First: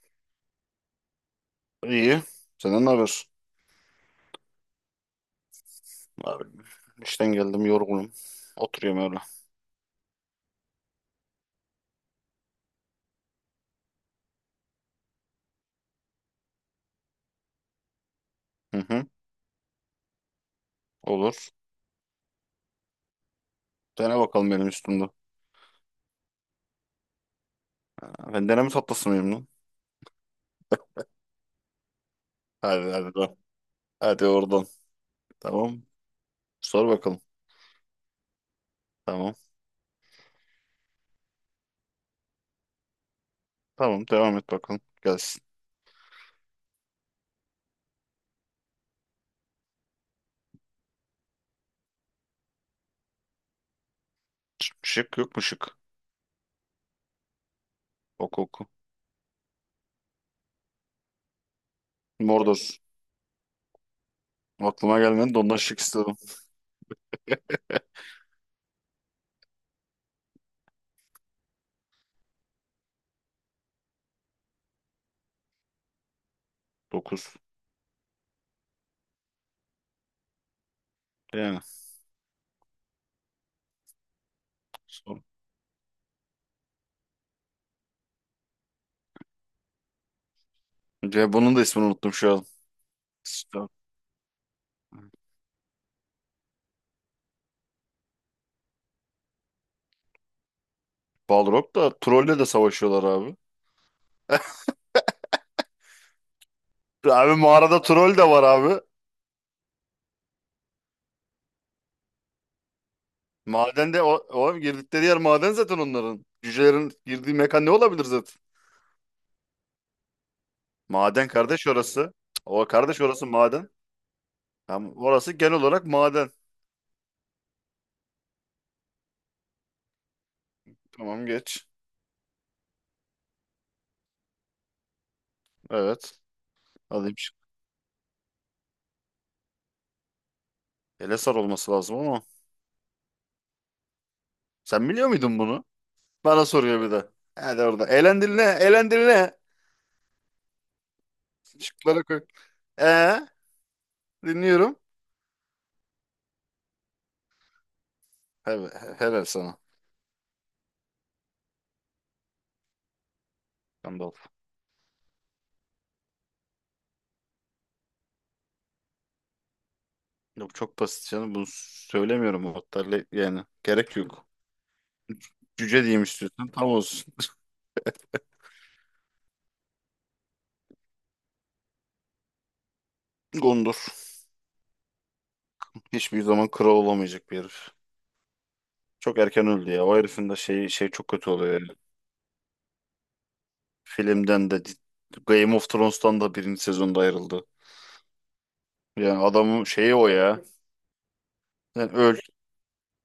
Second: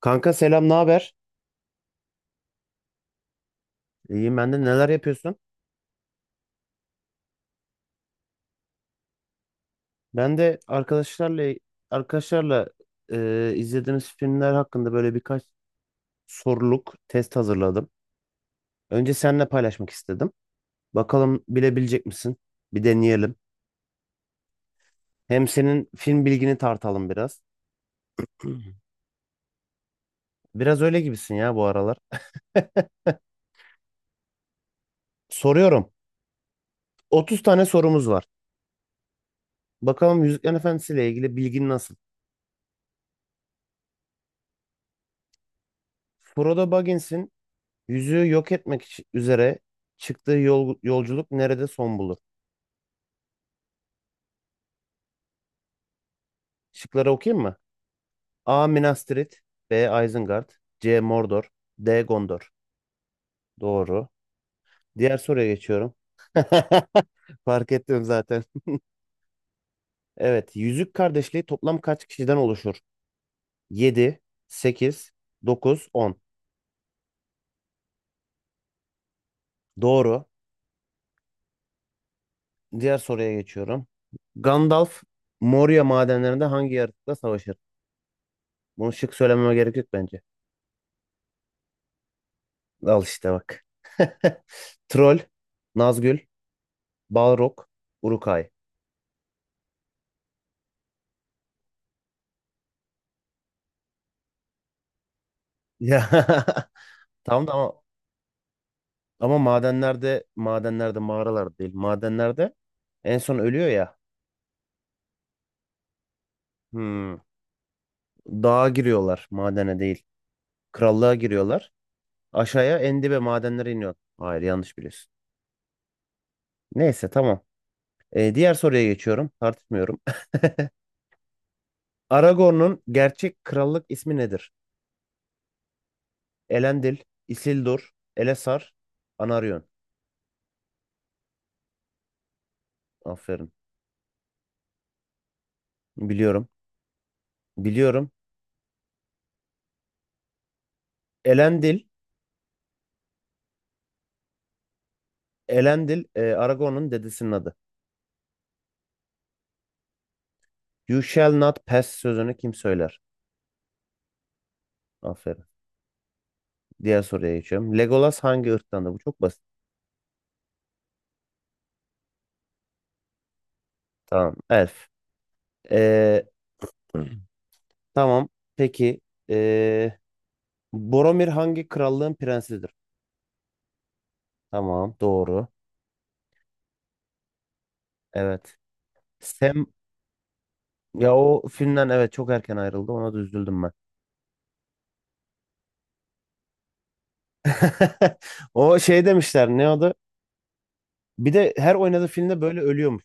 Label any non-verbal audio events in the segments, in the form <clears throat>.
Kanka selam, ne haber? İyi. Senden ne haber? İyiyim ben de neler yapıyorsun? Abi, işten geldim yorgunum. Oturuyorum öyle. Ben de arkadaşlarla izlediğimiz filmler hakkında böyle birkaç soruluk test hazırladım. Hı hı. Önce seninle paylaşmak istedim. Bakalım Olur. bilebilecek misin? Bir deneyelim. Dene bakalım benim üstümde. Hem senin film bilgini tartalım biraz. Ha, ben deneme tatlısı mıyım lan? Biraz öyle gibisin ya bu aralar. <laughs> Hadi hadi lan. Hadi oradan. Tamam. Soruyorum. Sor bakalım. 30 tane sorumuz var. Tamam. Bakalım Yüzüklerin Efendisi ile ilgili bilgin nasıl? Tamam devam et bakalım. Gelsin. Frodo Baggins'in yüzüğü yok etmek için- üzere çıktığı yolculuk nerede son bulur? Şık şık yok mu şık? Şıkları okuyayım mı? Oku oku. A. Minas Tirith, B. Isengard, C. Mordor, D. Gondor. Mordor. Doğru. Aklıma Diğer gelmedi de soruya ondan şık geçiyorum. istedim. <laughs> Fark ettim zaten. Evet. Yüzük Kardeşliği toplam kaç kişiden oluşur? 7, 8, 9, 10. 9. Doğru. Yani. Diğer soruya geçiyorum. Gandalf Sor. Moria madenlerinde hangi yaratıkla savaşır? Bunu şık söylememe gerek yok bence. Ya bunun da ismini unuttum şu an. Al işte İşte. bak. <laughs> Troll, Nazgül, Balrog, Uruk-hai. Balrog da trolle de savaşıyorlar abi. Ya <laughs> Abi tam da ama mağarada troll de var abi. Ama madenlerde, mağaralar değil. Madenlerde en son ölüyor ya. Madende o girdikleri yer maden zaten onların. Cücelerin Hmm. girdiği mekan ne olabilir zaten? Dağa giriyorlar, madene değil. Krallığa Maden kardeş giriyorlar. orası. O Aşağıya kardeş en dibe orası maden. madenlere iniyor. Hayır, yanlış Tamam, biliyorsun. orası genel olarak maden. Neyse tamam. Diğer soruya geçiyorum. Tartışmıyorum. <laughs> Tamam geç. Aragorn'un gerçek krallık ismi nedir? Evet. Elendil, Alayım şimdi. Isildur, Elessar, Anarion. Elesar olması lazım ama. Aferin. Sen biliyor muydun bunu? Bana Biliyorum. soruyor bir de. Hadi orada. Biliyorum. Elendil ne? Elendil ne? Elendil, Şıklara koy. Ee, Dinliyorum. Elendil Aragorn'un dedesinin adı. He, helal sana. You shall not pass sözünü kim söyler? Gandalf. Aferin. Diğer soruya geçiyorum. Legolas hangi ırktandı? Bu çok basit. Yok çok basit canım. Bunu söylemiyorum hatta. Yani gerek yok. Tamam. Elf. Cüce diyeyim Ee, istiyorsan tam olsun. <clears throat> <laughs> tamam. Peki. Ee, boromir hangi krallığın prensidir? Gondor. Tamam. Doğru. Hiçbir zaman kral olamayacak bir herif. Evet. Çok erken Sam öldü ya. O herifin de şey çok ya kötü o oluyor yani. filmden evet çok erken ayrıldı. Ona da üzüldüm ben. Filmden de Game of Thrones'tan da birinci sezonda ayrıldı. <laughs> O şey Yani demişler adamın ne adı? şeyi o ya. Bir de her Yani oynadığı öl. filmde böyle ölüyormuş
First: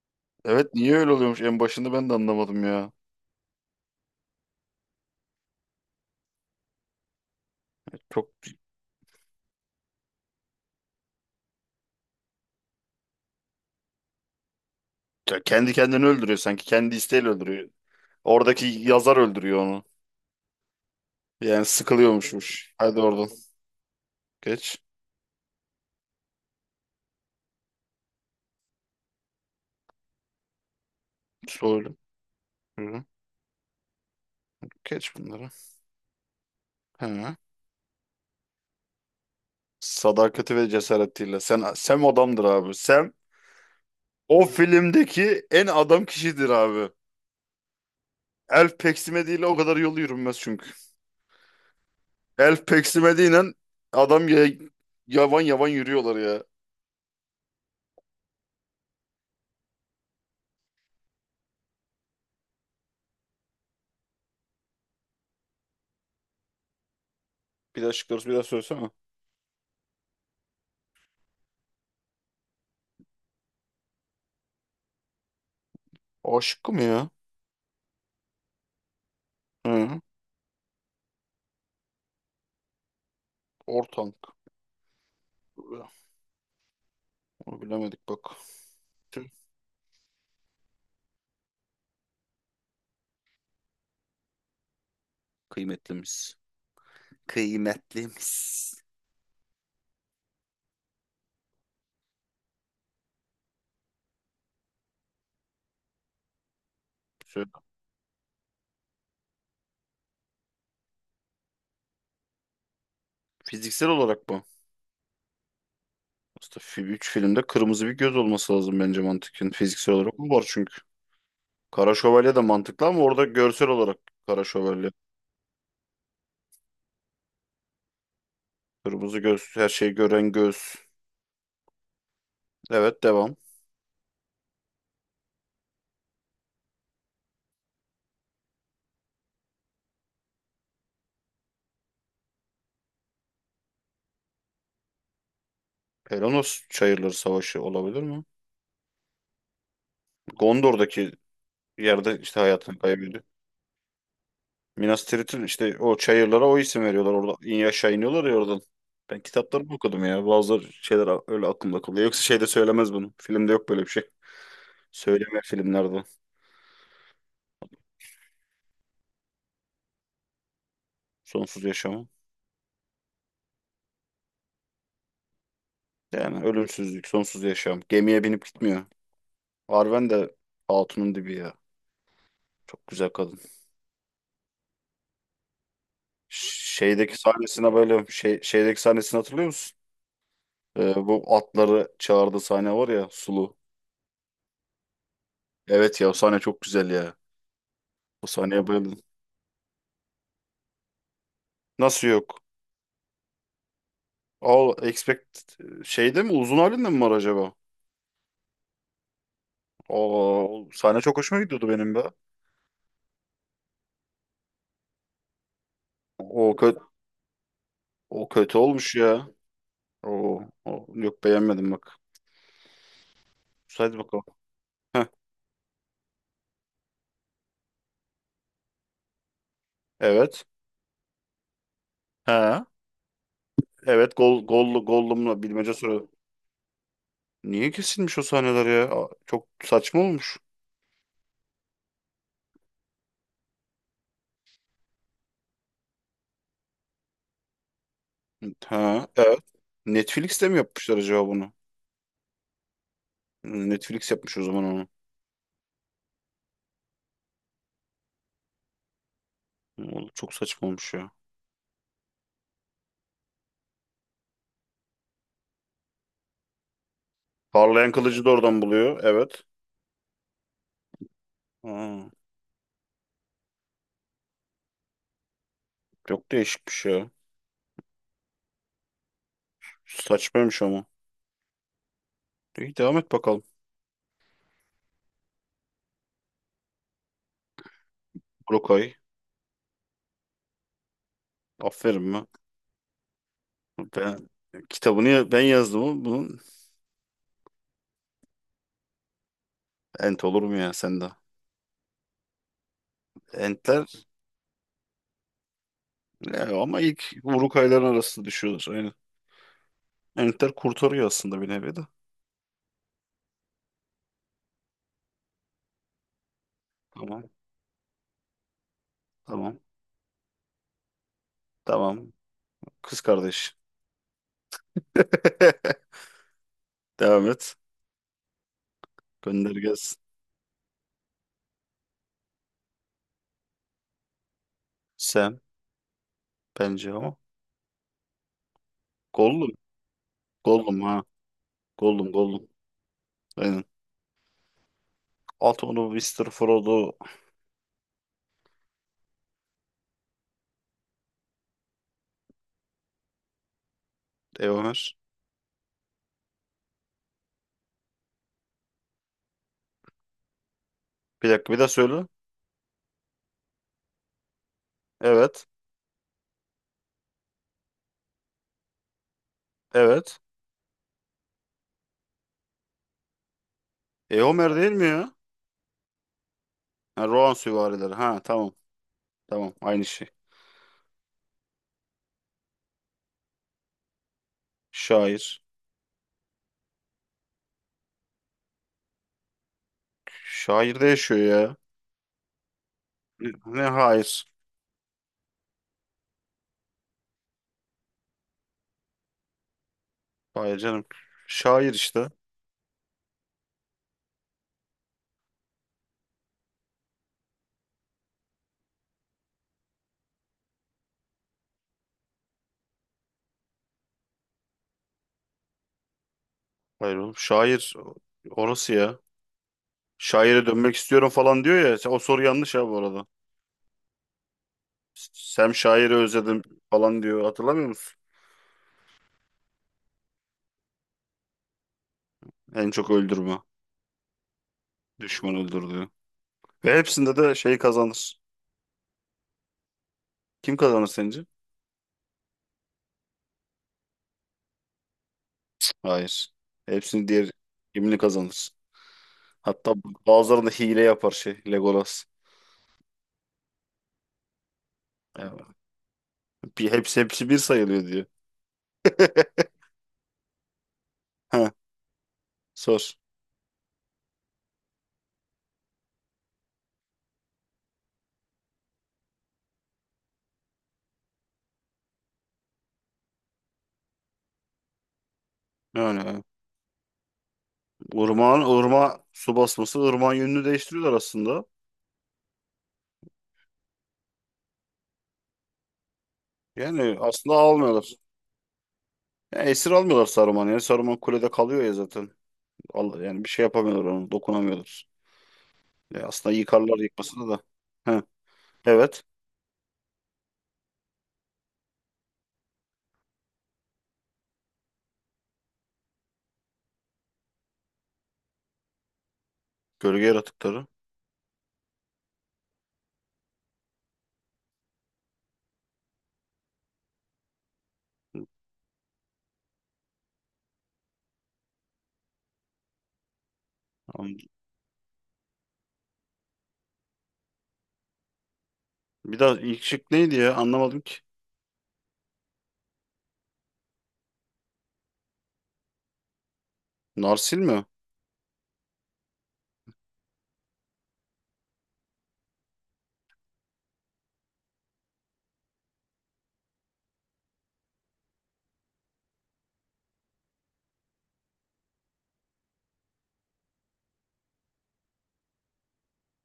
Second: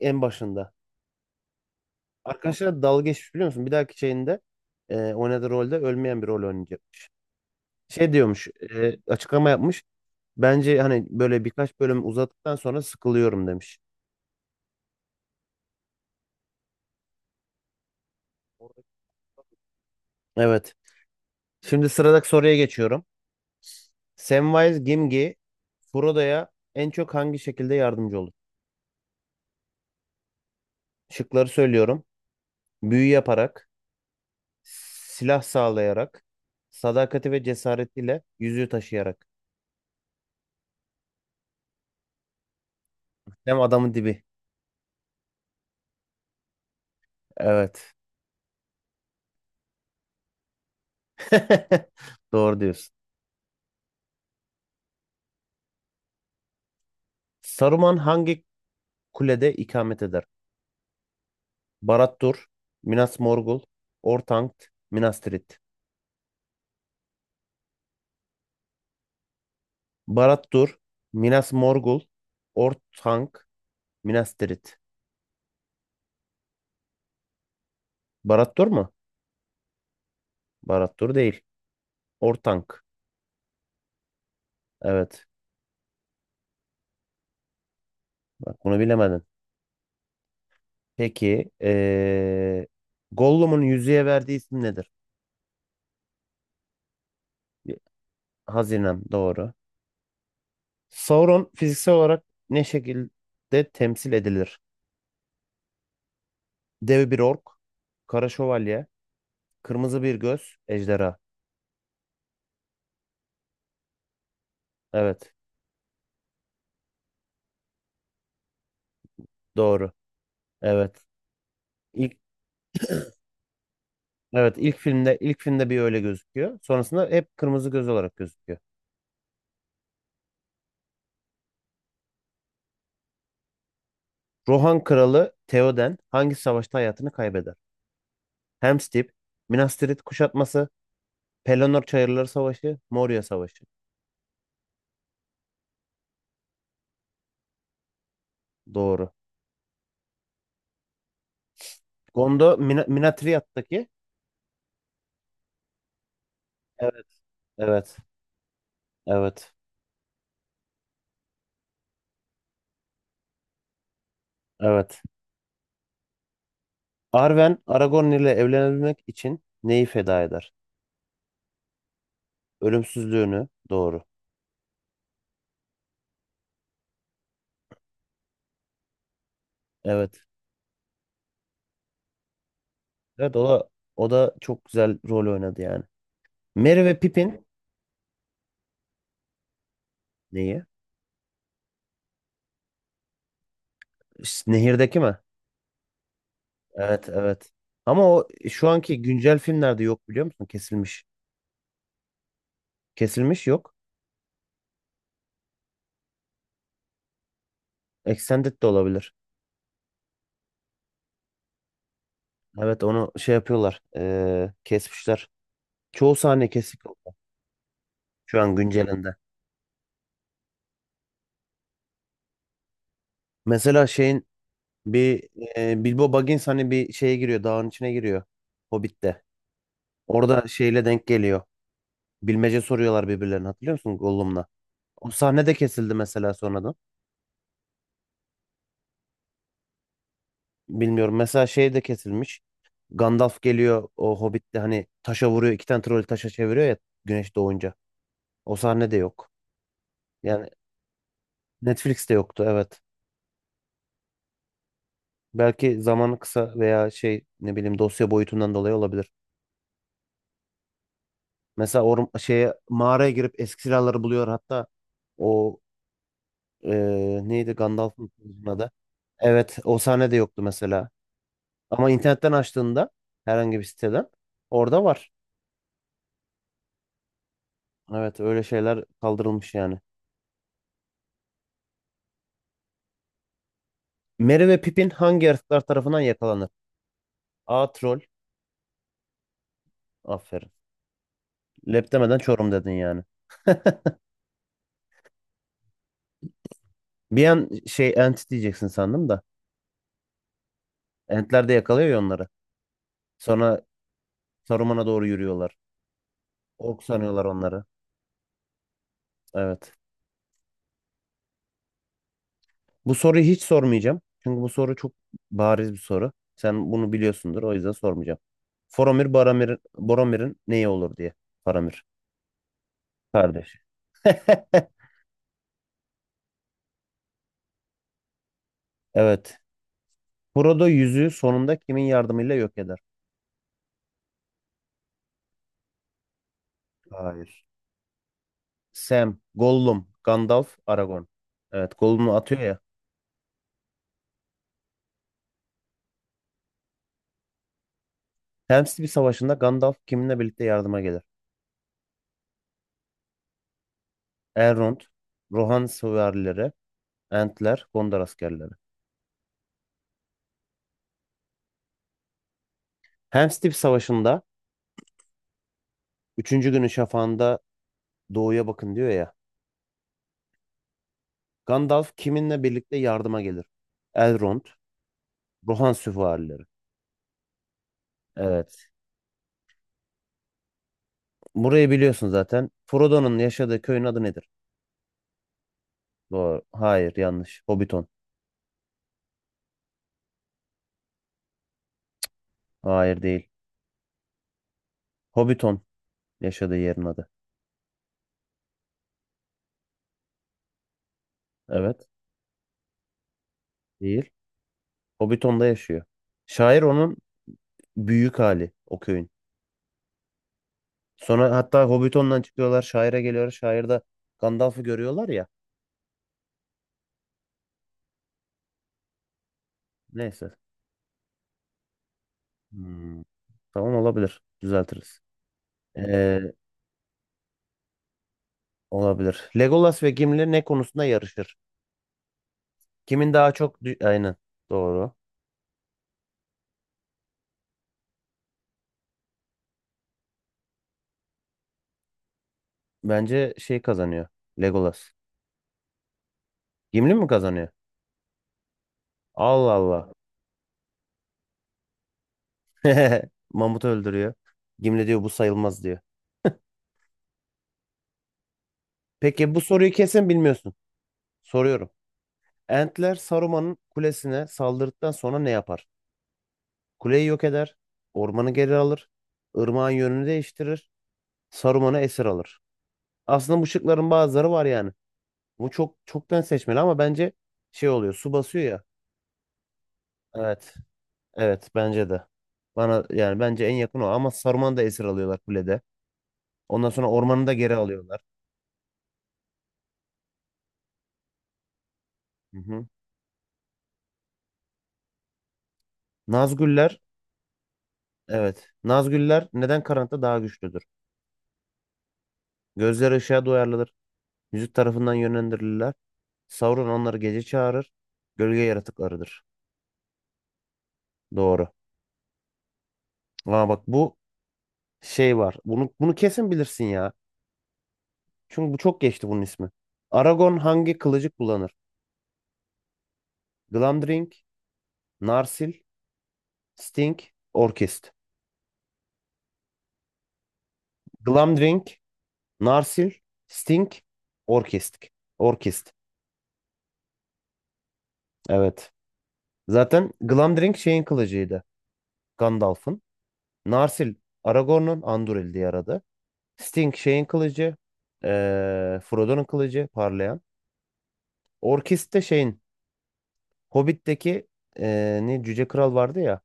en başında. Evet niye öyle oluyormuş en başında ben de anlamadım Arkadaşlar ya. dalga geçmiş biliyor musun? Bir dahaki şeyinde oynadığı rolde ölmeyen bir rol oynayacakmış. Şey Çok diyormuş, açıklama yapmış. Bence hani böyle birkaç bölüm uzattıktan sonra sıkılıyorum demiş. ya kendi kendini öldürüyor sanki. Kendi isteğiyle öldürüyor. Oradaki yazar öldürüyor onu. Evet. Yani Şimdi sıradaki soruya sıkılıyormuşmuş. Hadi geçiyorum. oradan. Geç. Samwise Gamgee Frodo'ya en çok hangi şekilde yardımcı olur? Şıkları Söyle. söylüyorum. Hı. Büyü yaparak, Geç silah bunları. sağlayarak, sadakati He. ve cesaretiyle, yüzüğü taşıyarak. Sadakati ve cesaretiyle. Sen Sem adamdır abi. Sem Hem adamın dibi. O filmdeki en adam kişidir abi. Evet. Elf peksime değil o kadar yol yürünmez çünkü. <laughs> Doğru Elf diyorsun. peksime değil lan, adam ya, yavan yavan yürüyorlar ya. Saruman hangi kulede ikamet eder? Barad-dûr, Minas Morgul, Orthanc, Minas Tirith. Bir daha şıkları bir daha söylesene. Barad Dur, Minas Morgul, Ortank, Minas Tirith. A şıkkı mı ya? Barad Dur mu? Hı. Barad Dur değil. Ortank. Ortank. Evet. Onu bilemedik bak. Bak bunu bilemedin. Tüh. Peki. Gollum'un yüzüğe verdiği isim nedir? Kıymetlimiz. Kıymetlimiz. Hazinem. Doğru. Sauron fiziksel olarak ne şekilde temsil edilir? Dev bir ork, Söyle. kara şövalye, kırmızı bir göz, ejderha. Fiziksel olarak mı? Evet. Aslında 3 filmde kırmızı bir göz olması lazım bence mantıken. Doğru. Fiziksel olarak mı var çünkü. Evet. Kara İlk, Şövalye de mantıklı ama orada görsel olarak Kara evet ilk Şövalye filmde ilk filmde bir öyle gözüküyor. Sonrasında hep kırmızı göz olarak gözüküyor. kırmızı göz, her şeyi gören göz. Evet devam. Rohan kralı Theoden hangi savaşta hayatını kaybeder? Helm's Deep, Minas Tirith kuşatması, Pelennor Çayırları Savaşı, Moria Savaşı. Pelonos Çayırları Savaşı olabilir mi? Doğru. Gondor'daki yerde işte Gondo hayatını Mina, kaybediyor. Minatriyat'taki Minas Tirith'in işte o çayırlara o isim evet, veriyorlar. Orada in aşağı evet, iniyorlar ya oradan. Ben evet, kitaplarımı okudum ya. Bazı şeyler öyle aklımda kalıyor. Yoksa şeyde söylemez bunu. Filmde yok böyle bir şey. evet. Söyleme filmlerde. Arwen Aragorn ile evlenebilmek için neyi feda eder? Sonsuz yaşamı. Ölümsüzlüğünü. Doğru. Yani ölümsüzlük, sonsuz yaşam. Gemiye binip gitmiyor. Arwen Evet. de hatunun dibi ya. Çok güzel Evet kadın. o da, o da çok güzel rol oynadı yani. Merry ve Şeydeki Pippin sahnesine böyle şeydeki sahnesini hatırlıyor musun? neyi? Bu atları çağırdığı sahne var ya Sulu. Ş- Nehirdeki mi? Evet ya o sahne çok güzel Evet, ya. evet. Ama o O şu sahneye anki bayıldım. güncel filmlerde yok biliyor musun? Kesilmiş. Nasıl yok? Kesilmiş yok. All Expect şeyde mi uzun halinde mi var acaba? Extended de olabilir. O, sahne çok hoşuma gidiyordu benim be. Evet onu şey yapıyorlar. Kesmişler. Çoğu sahne O kötü kesik o şu an kötü olmuş güncelinde. ya. O yok beğenmedim bak. Mesela Saydı bakalım. şeyin Heh, bir Bilbo Baggins hani bir şeye giriyor. Dağın içine giriyor. Hobbit'te. evet. Orada şeyle denk geliyor. Bilmece Ha. soruyorlar birbirlerine hatırlıyor musun Evet Gollum'la? gol gollu O gollumla sahne de bilmece kesildi soru. mesela sonradan. Niye kesilmiş o sahneler ya? Aa, çok saçma olmuş. Bilmiyorum. Mesela şey de kesilmiş. Gandalf geliyor o Hobbit'te hani taşa vuruyor. İki tane troll taşa çeviriyor ya güneş doğunca. O sahne de Ha, yok. evet. Yani Netflix'te mi yapmışlar acaba bunu? Netflix'te yoktu evet. Hmm, Netflix yapmış o zaman onu. Belki zamanı kısa veya şey ne bileyim dosya boyutundan dolayı olabilir. Hmm, oğlum çok saçma olmuş ya. Mesela or şeye mağaraya girip eski silahları buluyor hatta o neydi Parlayan Gandalf'ın kılıcı da kılıcının oradan adı. buluyor. Evet. Evet o sahne de yoktu mesela. Ama Aa, internetten açtığında herhangi bir siteden orada var. çok değişikmiş ya. Evet öyle şeyler kaldırılmış yani. Saçmaymış ama. İyi devam et bakalım. Merry ve Pippin hangi yaratıklar tarafından yakalanır? A. Troll. Brokay. Aferin. Lep Aferin demeden mi? Çorum dedin yani. Ben kitabını ben yazdım ama bunun Bir an şey Ent diyeceksin sandım da. ent olur mu ya sende? Entler de yakalıyor ya onları. Sonra Entler Saruman'a doğru yürüyorlar. ya ama Ork ilk sanıyorlar onları. Urukayların arasında düşüyorlar. Aynen. Evet. Entler kurtarıyor aslında bir nevi de. Bu soruyu hiç sormayacağım. Çünkü bu soru çok bariz bir soru. Sen bunu Tamam. biliyorsundur. O yüzden sormayacağım. Faramir Baramir, Tamam. Boromir'in neyi olur diye. Faramir. Tamam. Kız kardeş. Kardeş. <laughs> <laughs> Devam et. Evet. Gönder gelsin. Frodo yüzüğü sonunda kimin yardımıyla yok eder? Sam bence ama. Hayır. Sam, Gollum. Gollum, Gandalf, Gollum ha. Aragorn. Evet, Gollum Gollum'u atıyor Gollum. ya. Aynen. At onu Mr. Frodo. Helm's savaşında Gandalf kiminle birlikte yardıma gelir? E Elrond, Homer. Rohan süvarileri, Entler, Gondor askerleri. Bir dakika bir daha söyle. Helm's Deep Savaşı'nda Evet. üçüncü günün şafağında doğuya bakın diyor ya. Evet. Gandalf kiminle birlikte yardıma gelir? E Elrond, Homer değil mi ya? Rohan süvarileri. Ha, Rohan süvarileri. Ha tamam. Evet. Tamam. Aynı şey. Burayı biliyorsun zaten. Frodo'nun yaşadığı köyün adı nedir? Şair. Doğru. Hayır, yanlış. Hobbiton. Şair de yaşıyor ya. Hayır değil. Ne ne hayır. Hobbiton yaşadığı yerin adı. Hayır canım. Şair Evet. işte. Değil. Hobbiton'da yaşıyor. Şair onun büyük hali o köyün. Sonra hatta Hobbiton'dan çıkıyorlar, şaire geliyorlar. Şairde Gandalf'ı görüyorlar ya. Hayır oğlum. Şair orası ya. Neyse. Şaire dönmek istiyorum falan diyor ya. O soru yanlış ha bu Hmm, arada. tamam olabilir. Düzeltiriz. Sam şairi Ee, özledim falan diyor. Hatırlamıyor musun? olabilir. Legolas ve Gimli ne konusunda yarışır? En çok Kimin daha öldürme. çok... dü- Aynen. Doğru. Düşman öldürdüğü. Ve hepsinde de şey kazanır. Kim kazanır sence? Bence şey kazanıyor. Legolas. Hayır. Gimli mi Hepsini diğer kazanıyor? kimini kazanır. Allah Hatta Allah. bazılarında hile yapar şey Legolas. <laughs> Mamut öldürüyor. Gimli diyor bu Yani sayılmaz diyor. bir, hepsi hepsi bir sayılıyor diyor. <laughs> Peki bu soruyu kesin bilmiyorsun. Ha, Soruyorum. sor. Entler Saruman'ın kulesine saldırdıktan sonra ne yapar? Kuleyi yok eder. Ormanı geri alır. Irmağın yönünü değiştirir. Saruman'ı esir alır. Aslında bu şıkların bazıları var yani. Bu çok çoktan Yani seçmeli ama bence şey oluyor. Su ırmağın basıyor ya. ırmağa su basması ırmağın yönünü Evet. değiştiriyorlar aslında. Evet bence de. Bana yani bence en yakın o ama Saruman'ı da esir alıyorlar kulede. Ondan sonra Yani ormanı da aslında geri almıyorlar. alıyorlar. Yani esir almıyorlar Saruman'ı. Yani Saruman kulede kalıyor ya zaten. Hı hı. Allah, yani bir şey yapamıyorlar onu. Dokunamıyorlar. Ya aslında Nazgüller yıkarlar yıkmasını da. Ha, evet. evet. Nazgüller neden karanlıkta daha güçlüdür? Gözleri ışığa duyarlıdır. Müzik tarafından yönlendirilirler. Sauron onları gece çağırır. Gölge yaratıklarıdır. Gölge yaratıkları. Doğru. Aa bak bu şey var. Bunu kesin bilirsin ya. Çünkü bu çok geçti bunun ismi. Aragon hangi kılıcı kullanır? Glamdring, An- Narsil, Sting, Orkest. Bir daha ilk şık neydi ya? Anlamadım ki. Glamdring, Narsil, Sting, Orkest. Orkest. Narsil mi? Evet. Zaten Glamdring şeyin kılıcıydı. Gandalf'ın. Narsil, Aragorn'un Anduril diye aradı. Sting şeyin kılıcı. Frodo'nun kılıcı parlayan. Orkest de şeyin Hobbit'teki ne Cüce Kral vardı ya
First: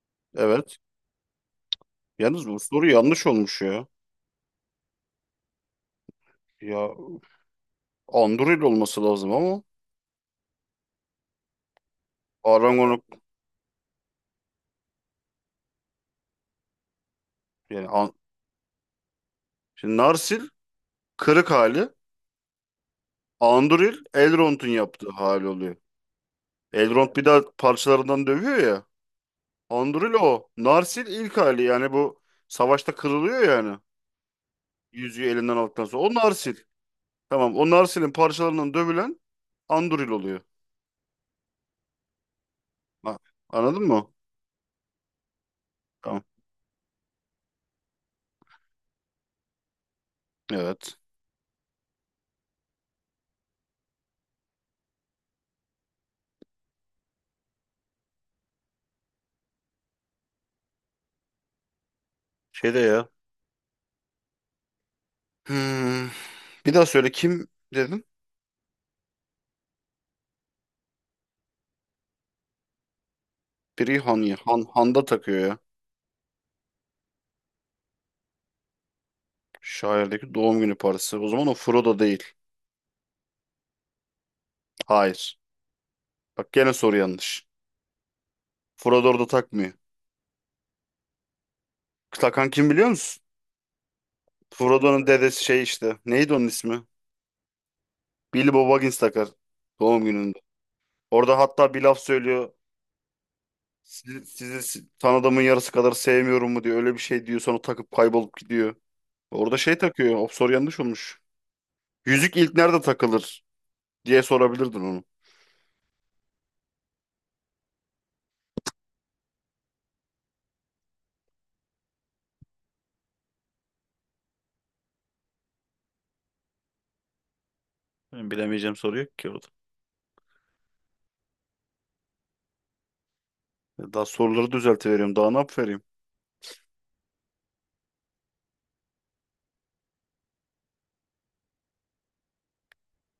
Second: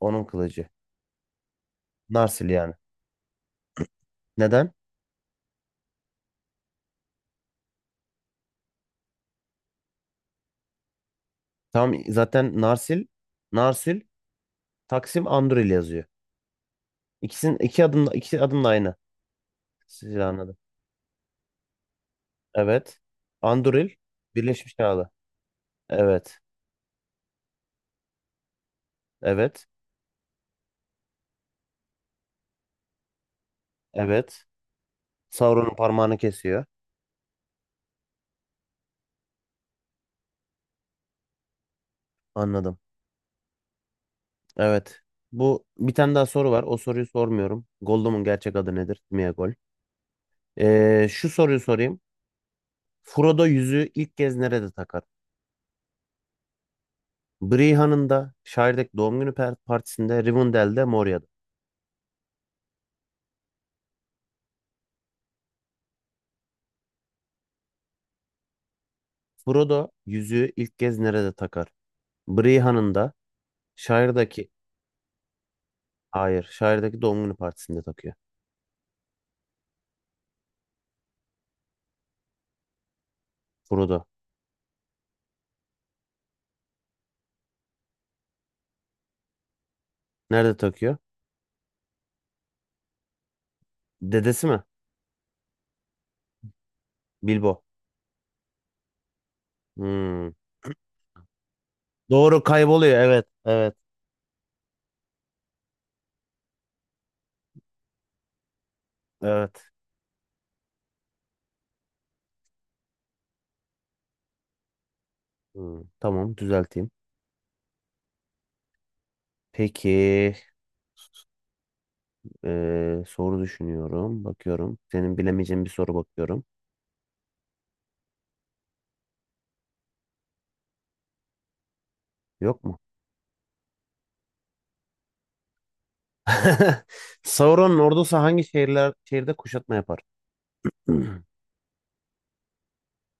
onun kılıcı. Evet. Yalnız Narsil bu yani. soru yanlış olmuş ya. Neden? Ya Anduril olması lazım ama Tam zaten Arangonok Narsil Taksim Anduril yazıyor. İkisinin iki yani adım An- iki adım da aynı Şimdi silahın Narsil adı. kırık hali. Evet. Anduril Anduril Elrond'un Birleşmiş Krallık. yaptığı hali oluyor. Evet. Elrond bir daha parçalarından dövüyor ya. Evet. Anduril o. Narsil ilk hali yani bu savaşta kırılıyor yani. Evet. Yüzüğü elinden Sauron'un aldıktan sonra. O parmağını Narsil. kesiyor. Tamam o Narsil'in parçalarından dövülen Anduril oluyor. Anladım. Ha, anladın mı? Evet. Bu bir tane Tamam. daha soru var. O soruyu sormuyorum. Gollum'un gerçek adı nedir? Sméagol. Evet. Şu soruyu sorayım. Frodo yüzüğü ilk kez nerede takar? Briha'nın da Shire'daki doğum günü partisinde, Rivendell'de, Moria'da. Şeyde ya. Hmm. Bir daha söyle kim dedim? Frodo yüzüğü ilk kez nerede takar? Briha'nın da Biri Han ya. Shire'daki Han'da takıyor ya. Hayır. Şairdeki doğum günü partisinde takıyor. Şairdeki doğum günü parası. O zaman o Frodo değil. Frodo. Hayır. Bak gene soru yanlış. Frodo orada takmıyor. Nerede takıyor? Takan kim biliyor musun? Dedesi mi? Frodo'nun dedesi şey işte. Neydi onun ismi? Bilbo. Bilbo Baggins takar. Doğum Hmm. gününde. Orada hatta bir laf Doğru söylüyor. kayboluyor. Evet. Evet. Sizi tanıdığımın yarısı kadar sevmiyorum mu diyor. Öyle bir şey diyor. Sonra takıp kaybolup gidiyor. Orada Evet. şey takıyor. O soru yanlış olmuş. Yüzük ilk nerede takılır? Diye sorabilirdin onu. Hmm, tamam düzelteyim. Peki soru düşünüyorum. Bakıyorum. Senin bilemeyeceğin bir soru bakıyorum. Benim bilemeyeceğim soru yok ki orada. Yok mu? Daha soruları düzeltiveriyorum. Daha ne yapıvereyim? <laughs> Sauron'un ordusu hangi şehirde kuşatma yapar? <clears throat>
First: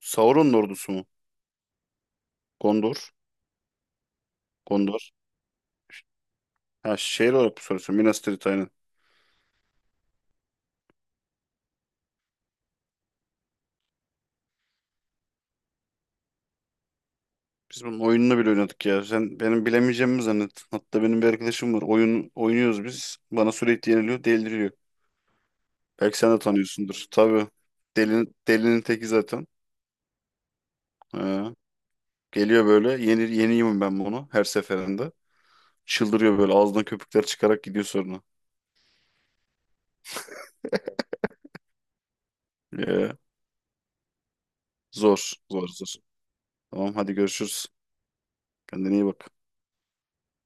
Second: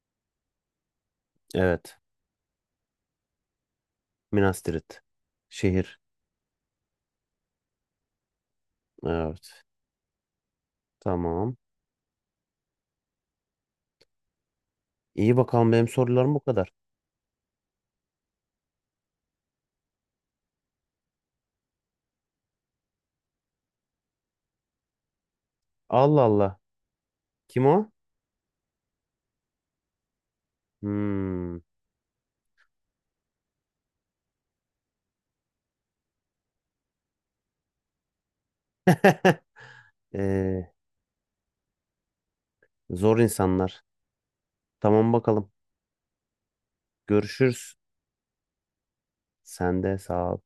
Sauron'un ordusu mu? Evet. Gondor. Minas Tirith. Gondor. Şehir. Ha şehir olarak bu soruyorsun. Minas Tirith aynen. Evet. Tamam. İyi bakalım benim sorularım bu kadar. Biz bunun oyununu bile oynadık ya. Sen benim bilemeyeceğimi mi zannet. Hatta benim bir arkadaşım var. Oyun oynuyoruz biz. Bana sürekli yeniliyor, deliriyor. Belki Allah sen de Allah. tanıyorsundur. Tabii. Kim o? Delinin teki zaten. Ha. Hmm. Geliyor böyle. Yeniyim ben bunu her seferinde. Çıldırıyor böyle ağzından köpükler çıkarak gidiyor sonra. <laughs> Ee, Ya, zor insanlar. Tamam Zor, bakalım. zor, zor. Tamam hadi görüşürüz. Görüşürüz. Kendine iyi bak. Sen de sağ ol.